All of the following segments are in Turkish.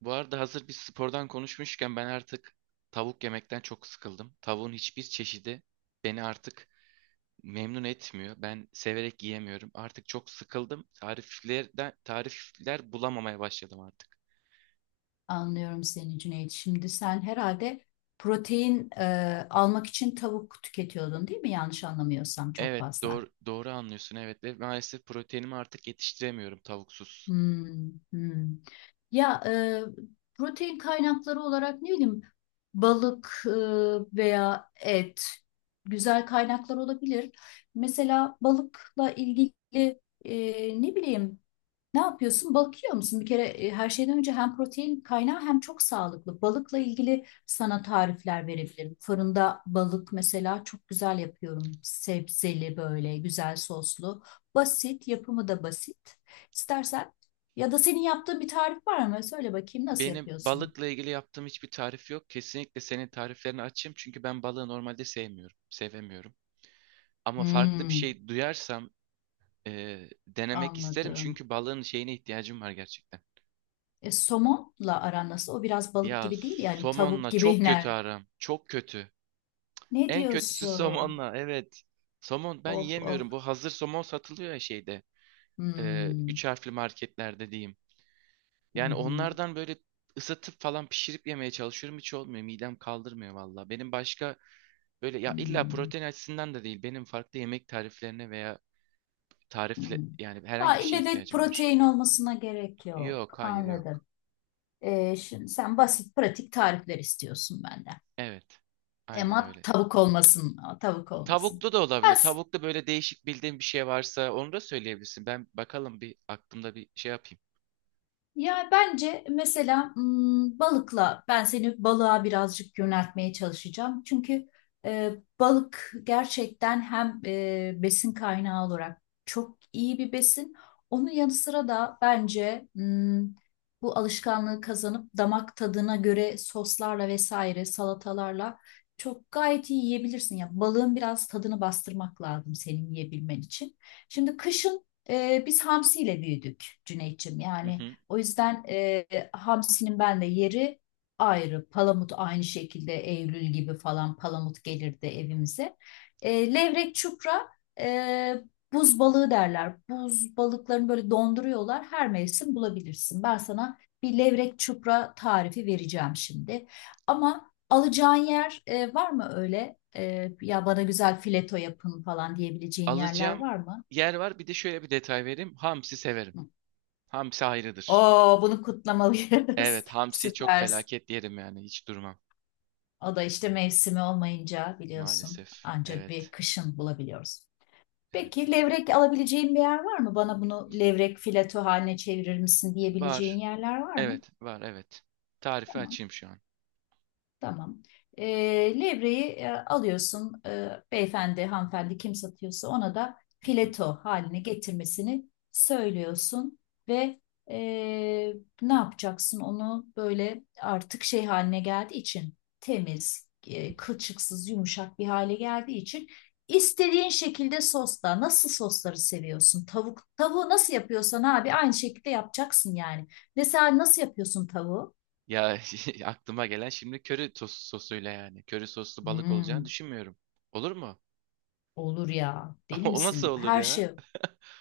Bu arada hazır bir spordan konuşmuşken ben artık tavuk yemekten çok sıkıldım. Tavuğun hiçbir çeşidi beni artık memnun etmiyor. Ben severek yiyemiyorum. Artık çok sıkıldım. Tariflerden tarifler bulamamaya başladım artık. Anlıyorum seni Cüneyt. Şimdi sen herhalde protein almak için tavuk tüketiyordun, değil mi? Yanlış anlamıyorsam çok Evet, fazla. doğru anlıyorsun. Evet ve maalesef proteinimi artık yetiştiremiyorum tavuksuz. Hmm, hmm. Ya protein kaynakları olarak, ne bileyim, balık veya et güzel kaynaklar olabilir. Mesela balıkla ilgili ne bileyim, ne yapıyorsun? Bakıyor musun? Bir kere her şeyden önce hem protein kaynağı hem çok sağlıklı. Balıkla ilgili sana tarifler verebilirim. Fırında balık mesela çok güzel yapıyorum. Sebzeli, böyle güzel soslu. Basit, yapımı da basit. İstersen, ya da senin yaptığın bir tarif var mı? Söyle bakayım, nasıl Benim yapıyorsun? balıkla ilgili yaptığım hiçbir tarif yok. Kesinlikle senin tariflerini açayım çünkü ben balığı normalde sevmiyorum, sevemiyorum. Ama farklı bir Hmm, şey duyarsam denemek isterim anladım. çünkü balığın şeyine ihtiyacım var gerçekten. Somonla aran nasıl? O biraz balık Ya gibi değil, yani tavuk somonla gibi çok kötü iner. aram. Çok kötü. Ne En kötüsü diyorsun? somonla. Evet. Somon ben Of of. yiyemiyorum. Bu hazır somon satılıyor ya şeyde. Hmm. Üç harfli marketlerde diyeyim. Hı Yani hı. onlardan böyle ısıtıp falan pişirip yemeye çalışıyorum. Hiç olmuyor. Midem kaldırmıyor valla. Benim başka böyle ya illa Hmm, protein açısından da değil. Benim farklı yemek tariflerine veya tarifle hmm. yani Ha, herhangi bir şeye ille de ihtiyacım var. protein olmasına gerek yok. Yok, hayır Anladım. yok. Şimdi sen basit, pratik tarifler istiyorsun benden. Evet. Aynen Ama öyle. tavuk olmasın. Tavuk olmasın. Tavuklu da Ben olabilir. Tavuklu böyle değişik bildiğin bir şey varsa onu da söyleyebilirsin. Ben bakalım bir aklımda bir şey yapayım. Ya bence mesela hmm, balıkla ben seni balığa birazcık yöneltmeye çalışacağım. Çünkü e, balık gerçekten hem besin kaynağı olarak çok iyi bir besin. Onun yanı sıra da bence hmm, bu alışkanlığı kazanıp damak tadına göre soslarla vesaire, salatalarla çok gayet iyi yiyebilirsin. Ya balığın biraz tadını bastırmak lazım, senin yiyebilmen için. Şimdi kışın biz hamsiyle büyüdük Cüneyt'ciğim. Hı Yani hı. o yüzden hamsinin benle yeri ayrı. Palamut aynı şekilde, Eylül gibi falan palamut gelirdi evimize. Levrek, çupra, e, buz balığı derler. Buz balıklarını böyle donduruyorlar. Her mevsim bulabilirsin. Ben sana bir levrek, çupra tarifi vereceğim şimdi. Ama alacağın yer var mı öyle? E, ya bana güzel fileto yapın falan diyebileceğin yerler Alacağım var mı? yer var. Bir de şöyle bir detay vereyim. Hamsi severim. Hı. Hamsi ayrıdır. Oo, bunu kutlamalıyız. Evet, hamsi çok Süper. felaket yerim yani. Hiç durmam O da işte mevsimi olmayınca biliyorsun, maalesef. ancak bir Evet. kışın bulabiliyoruz. Evet. Peki levrek alabileceğin bir yer var mı? Bana bunu levrek fileto haline çevirir misin diyebileceğin Var. yerler var mı? Evet, var, evet. Tarifi Tamam. açayım şu an. Tamam. Levreyi alıyorsun. Beyefendi, hanımefendi, kim satıyorsa ona da Hı hı. fileto haline getirmesini söylüyorsun ve e, ne yapacaksın, onu böyle artık şey haline geldiği için, temiz, kılçıksız, yumuşak bir hale geldiği için istediğin şekilde sosla, nasıl sosları seviyorsun? Tavuk, tavuğu nasıl yapıyorsan abi, aynı şekilde yapacaksın yani. Mesela nasıl yapıyorsun tavuğu? Ya aklıma gelen şimdi köri sos, sosuyla yani. Köri soslu balık olacağını Hmm. düşünmüyorum. Olur mu? Olur ya, değil O nasıl misin? olur Her ya? şey.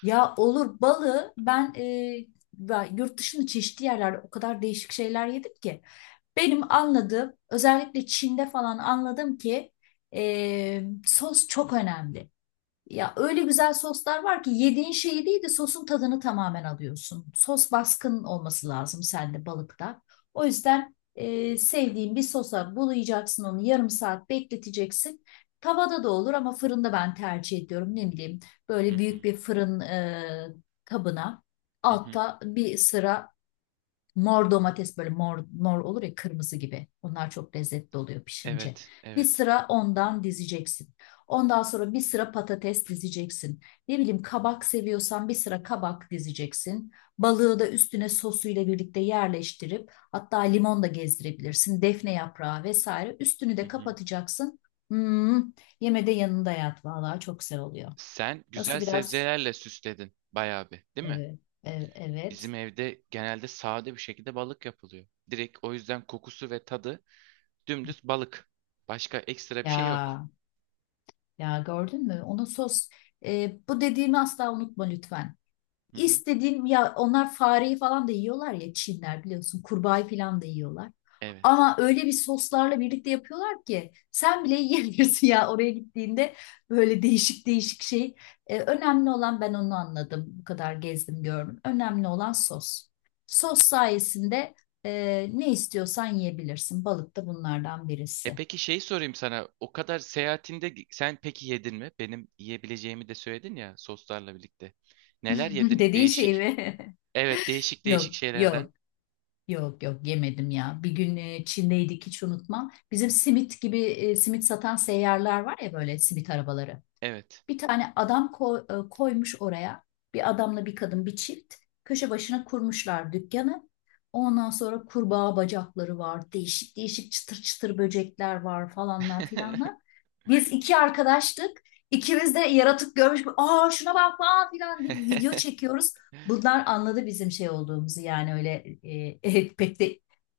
Ya olur balı ben, ben yurt dışında çeşitli yerlerde o kadar değişik şeyler yedim ki. Benim anladığım, özellikle Çin'de falan anladım ki sos çok önemli. Ya öyle güzel soslar var ki yediğin şeyi değil de sosun tadını tamamen alıyorsun. Sos baskın olması lazım sende, balıkta. O yüzden sevdiğin bir sosa bulayacaksın, onu yarım saat bekleteceksin. Tavada da olur ama fırında ben tercih ediyorum. Ne bileyim, Hı böyle hı. büyük bir fırın kabına, Hı hı. altta bir sıra mor domates, böyle mor olur ya, kırmızı gibi. Onlar çok lezzetli oluyor pişince. Evet, Bir evet. sıra ondan dizeceksin. Ondan sonra bir sıra patates dizeceksin. Ne bileyim, kabak seviyorsan bir sıra kabak dizeceksin. Balığı da üstüne sosuyla birlikte yerleştirip, hatta limon da gezdirebilirsin. Defne yaprağı vesaire. Üstünü Hı de hı. kapatacaksın. Hmm, yemede yanında yat. Vallahi çok güzel oluyor. Sen güzel Nasıl biraz? sebzelerle süsledin bayağı bir, değil mi? Evet, evet, Bizim evet. evde genelde sade bir şekilde balık yapılıyor. Direkt o yüzden kokusu ve tadı dümdüz balık. Başka ekstra bir şey yok. Ya ya gördün mü? Onun sos bu dediğimi asla unutma lütfen. Hı hı. İstediğim ya, onlar fareyi falan da yiyorlar ya, Çinler biliyorsun kurbağayı falan da yiyorlar. Evet. Ama öyle bir soslarla birlikte yapıyorlar ki sen bile yiyebilirsin ya, oraya gittiğinde böyle değişik değişik şey. E, önemli olan, ben onu anladım. Bu kadar gezdim gördüm. Önemli olan sos. Sos sayesinde e, ne istiyorsan yiyebilirsin. Balık da bunlardan E birisi. peki şey sorayım sana. O kadar seyahatinde sen peki yedin mi? Benim yiyebileceğimi de söyledin ya soslarla birlikte. Neler yedin? Dediğin şey Değişik. mi? Evet, değişik değişik Yok, şeylerden. yok. Yok yok, yemedim ya. Bir gün Çin'deydik, hiç unutmam. Bizim simit gibi, simit satan seyyarlar var ya, böyle simit arabaları. Evet. Bir tane adam koymuş oraya. Bir adamla bir kadın, bir çift. Köşe başına kurmuşlar dükkanı. Ondan sonra kurbağa bacakları var. Değişik değişik çıtır çıtır böcekler var, falanlar filanlar. Biz iki arkadaştık. İkimiz de yaratık görmüş. Aa şuna bak falan filan, bir video çekiyoruz. Bunlar anladı bizim şey olduğumuzu, yani öyle e, pek de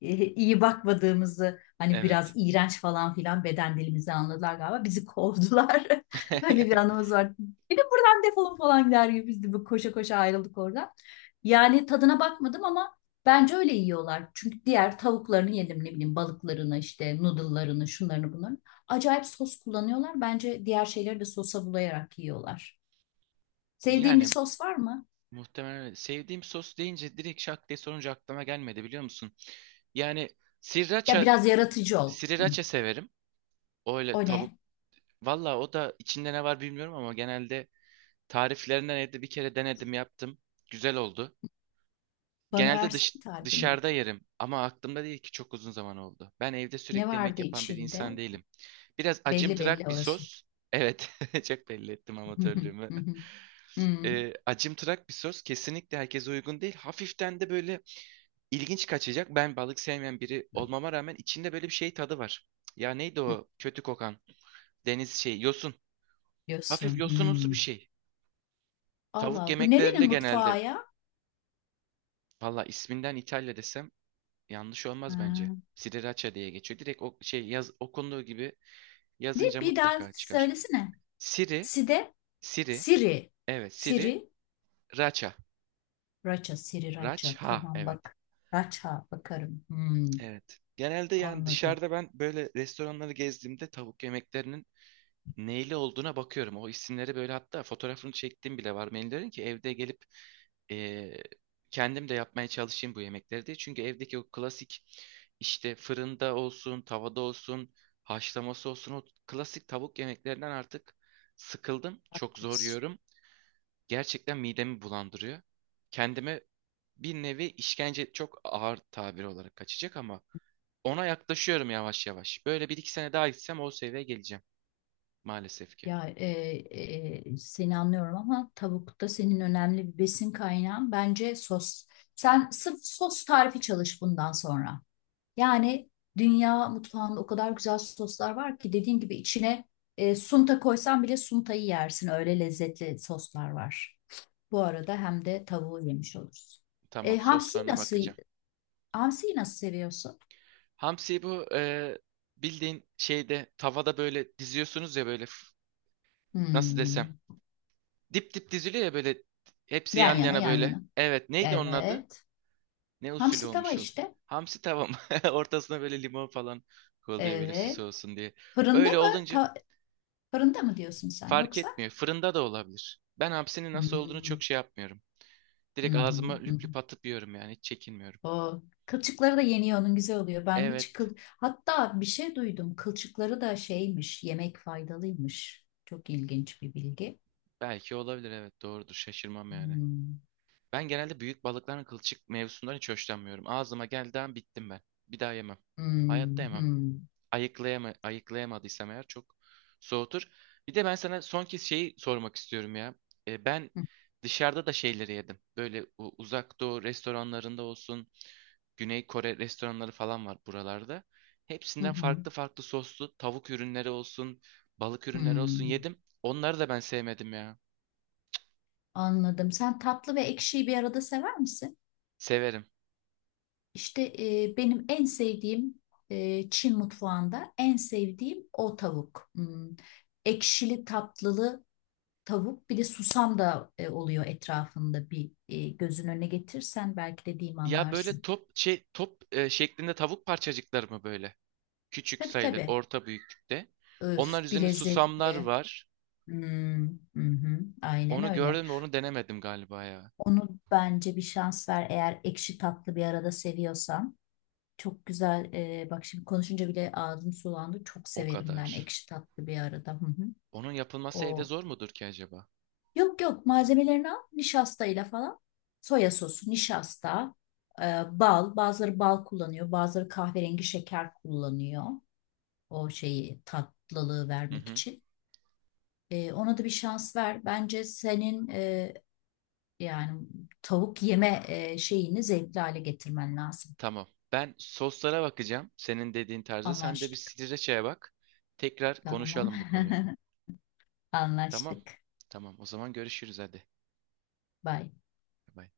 iyi bakmadığımızı, hani biraz Evet. iğrenç falan filan, beden dilimizi anladılar galiba, bizi kovdular. Öyle bir anımız var. Bir de buradan defolun falan der gibi, biz de bu koşa koşa ayrıldık oradan. Yani tadına bakmadım ama bence öyle yiyorlar. Çünkü diğer tavuklarını yedim, ne bileyim, balıklarını, işte noodle'larını, şunlarını bunlarını. Acayip sos kullanıyorlar. Bence diğer şeyleri de sosa bulayarak yiyorlar. Sevdiğin bir Yani sos var mı? muhtemelen öyle. Sevdiğim sos deyince direkt şak diye sorunca aklıma gelmedi biliyor musun? Yani Ya sriracha, biraz yaratıcı ol. Hı. sriracha severim. O O öyle tavuk. ne? Valla o da içinde ne var bilmiyorum ama genelde tariflerinden evde bir kere denedim yaptım. Güzel oldu. Bana Genelde versene tarifini. dışarıda yerim ama aklımda değil ki çok uzun zaman oldu. Ben evde Ne sürekli yemek vardı yapan bir içinde? insan değilim. Biraz Belli belli acımtırak bir orası. sos. Evet, çok belli ettim Hı hı, amatörlüğümü. hı hı, hı Acımtırak bir sos kesinlikle herkese uygun değil. Hafiften de böyle ilginç kaçacak. Ben balık sevmeyen biri olmama rağmen içinde böyle bir şey tadı var. Ya neydi hı, o kötü kokan deniz şey yosun. Hafif yosunumsu bir şey. Allah Tavuk Allah. Bu yemeklerinde nerenin genelde. mutfağı ya? Valla isminden İtalya desem yanlış olmaz bence. Ha. Sriracha diye geçiyor. Direkt o şey yaz, okunduğu gibi Ne? yazınca Bir daha mutlaka çıkar. söylesene. Siri, Side, Siri, Siri. evet Siri, Siri, Racha. Raça, Siri, Raça. Racha, Tamam evet. bak. Raça bakarım. Hmm, Evet. Genelde yani anladım. dışarıda ben böyle restoranları gezdiğimde tavuk yemeklerinin neyle olduğuna bakıyorum. O isimleri böyle hatta fotoğrafını çektiğim bile var. Menülerin ki evde gelip eee, kendim de yapmaya çalışayım bu yemekleri diye. Çünkü evdeki o klasik işte fırında olsun, tavada olsun, haşlaması olsun o klasik tavuk yemeklerinden artık sıkıldım. Çok zor Haklısın. yiyorum. Gerçekten midemi bulandırıyor. Kendime bir nevi işkence çok ağır tabir olarak kaçacak ama ona yaklaşıyorum yavaş yavaş. Böyle bir iki sene daha gitsem o seviyeye geleceğim maalesef ki. Ya seni anlıyorum ama tavuk da senin önemli bir besin kaynağın. Bence sos. Sen sırf sos tarifi çalış bundan sonra. Yani dünya mutfağında o kadar güzel soslar var ki, dediğim gibi içine sunta koysan bile suntayı yersin. Öyle lezzetli soslar var. Bu arada hem de tavuğu yemiş oluruz. E, Tamam hamsiyi soslarına nasıl bakacağım. hamsiyi nasıl seviyorsun? Hamsiyi bu bildiğin şeyde tavada böyle diziyorsunuz ya böyle nasıl desem. Hmm. Dip dip diziliyor ya böyle hepsi yan Yan yana, yana yan böyle. yana. Evet neydi onun adı? Evet. Ne usulü Hamsi tava olmuş oluyor? işte. Hamsi tava mı? Ortasına böyle limon falan koyuluyor böyle süs Evet. olsun diye. Fırında Öyle mı? olunca Fırında mı diyorsun sen fark yoksa? etmiyor. Fırında da olabilir. Ben hapsinin nasıl olduğunu Hmm. çok şey yapmıyorum. Hı Direkt hı ağzıma hı, hı. lüp lüp atıp yiyorum yani. Hiç çekinmiyorum. O kılçıkları da yeniyor onun, güzel oluyor. Ben hiç Evet. kıl, hatta bir şey duydum. Kılçıkları da şeymiş, yemek faydalıymış. Çok ilginç bir bilgi. Belki olabilir. Evet. Doğrudur. Şaşırmam yani. Hmm, Ben genelde büyük balıkların kılçık mevzusundan hiç hoşlanmıyorum. Ağzıma geldiği an bittim ben. Bir daha yemem. Hayatta hmm, yemem. hmm, Ayıklayamadıysam eğer çok soğutur. Bir de ben sana son kez şeyi sormak istiyorum ya. Ben hı, dışarıda da şeyleri yedim. Böyle uzak doğu restoranlarında olsun, Güney Kore restoranları falan var buralarda. hı, Hepsinden hı, farklı farklı soslu tavuk ürünleri olsun, balık ürünleri olsun hmm. yedim. Onları da ben sevmedim ya. Anladım. Sen tatlı ve ekşiyi bir arada sever misin? Severim. İşte benim en sevdiğim, Çin mutfağında en sevdiğim o tavuk. Hmm. Ekşili tatlılı tavuk, bir de susam da oluyor etrafında, bir gözün önüne getirsen belki dediğimi Ya böyle anlarsın. top şey şeklinde tavuk parçacıkları mı böyle? Küçük Tabii sayılır, tabii. orta büyüklükte. Onlar Öf bir üzerine susamlar lezzetli. var. Hmm, hı hı, aynen Onu öyle. gördüm de onu denemedim galiba ya. Onu bence bir şans ver, eğer ekşi tatlı bir arada seviyorsan. Çok güzel. Bak şimdi konuşunca bile ağzım sulandı. Çok O severim kadar. ben ekşi tatlı bir arada. Hı hı. Onun yapılması evde O zor mudur ki acaba? yok yok, malzemelerini al nişastayla falan. Soya sosu, nişasta, e, bal. Bazıları bal kullanıyor, bazıları kahverengi şeker kullanıyor. O şeyi, tatlılığı Hı vermek hı. için. Ona da bir şans ver. Bence senin yani tavuk yeme şeyini zevkli hale getirmen lazım. Tamam. Ben soslara bakacağım. Senin dediğin tarzda. Sen de bir Anlaştık. sriracha'ya bak. Tekrar Tamam. konuşalım bu konuyu. Tamam. Anlaştık. Tamam. O zaman görüşürüz hadi. Bye. Bay bay.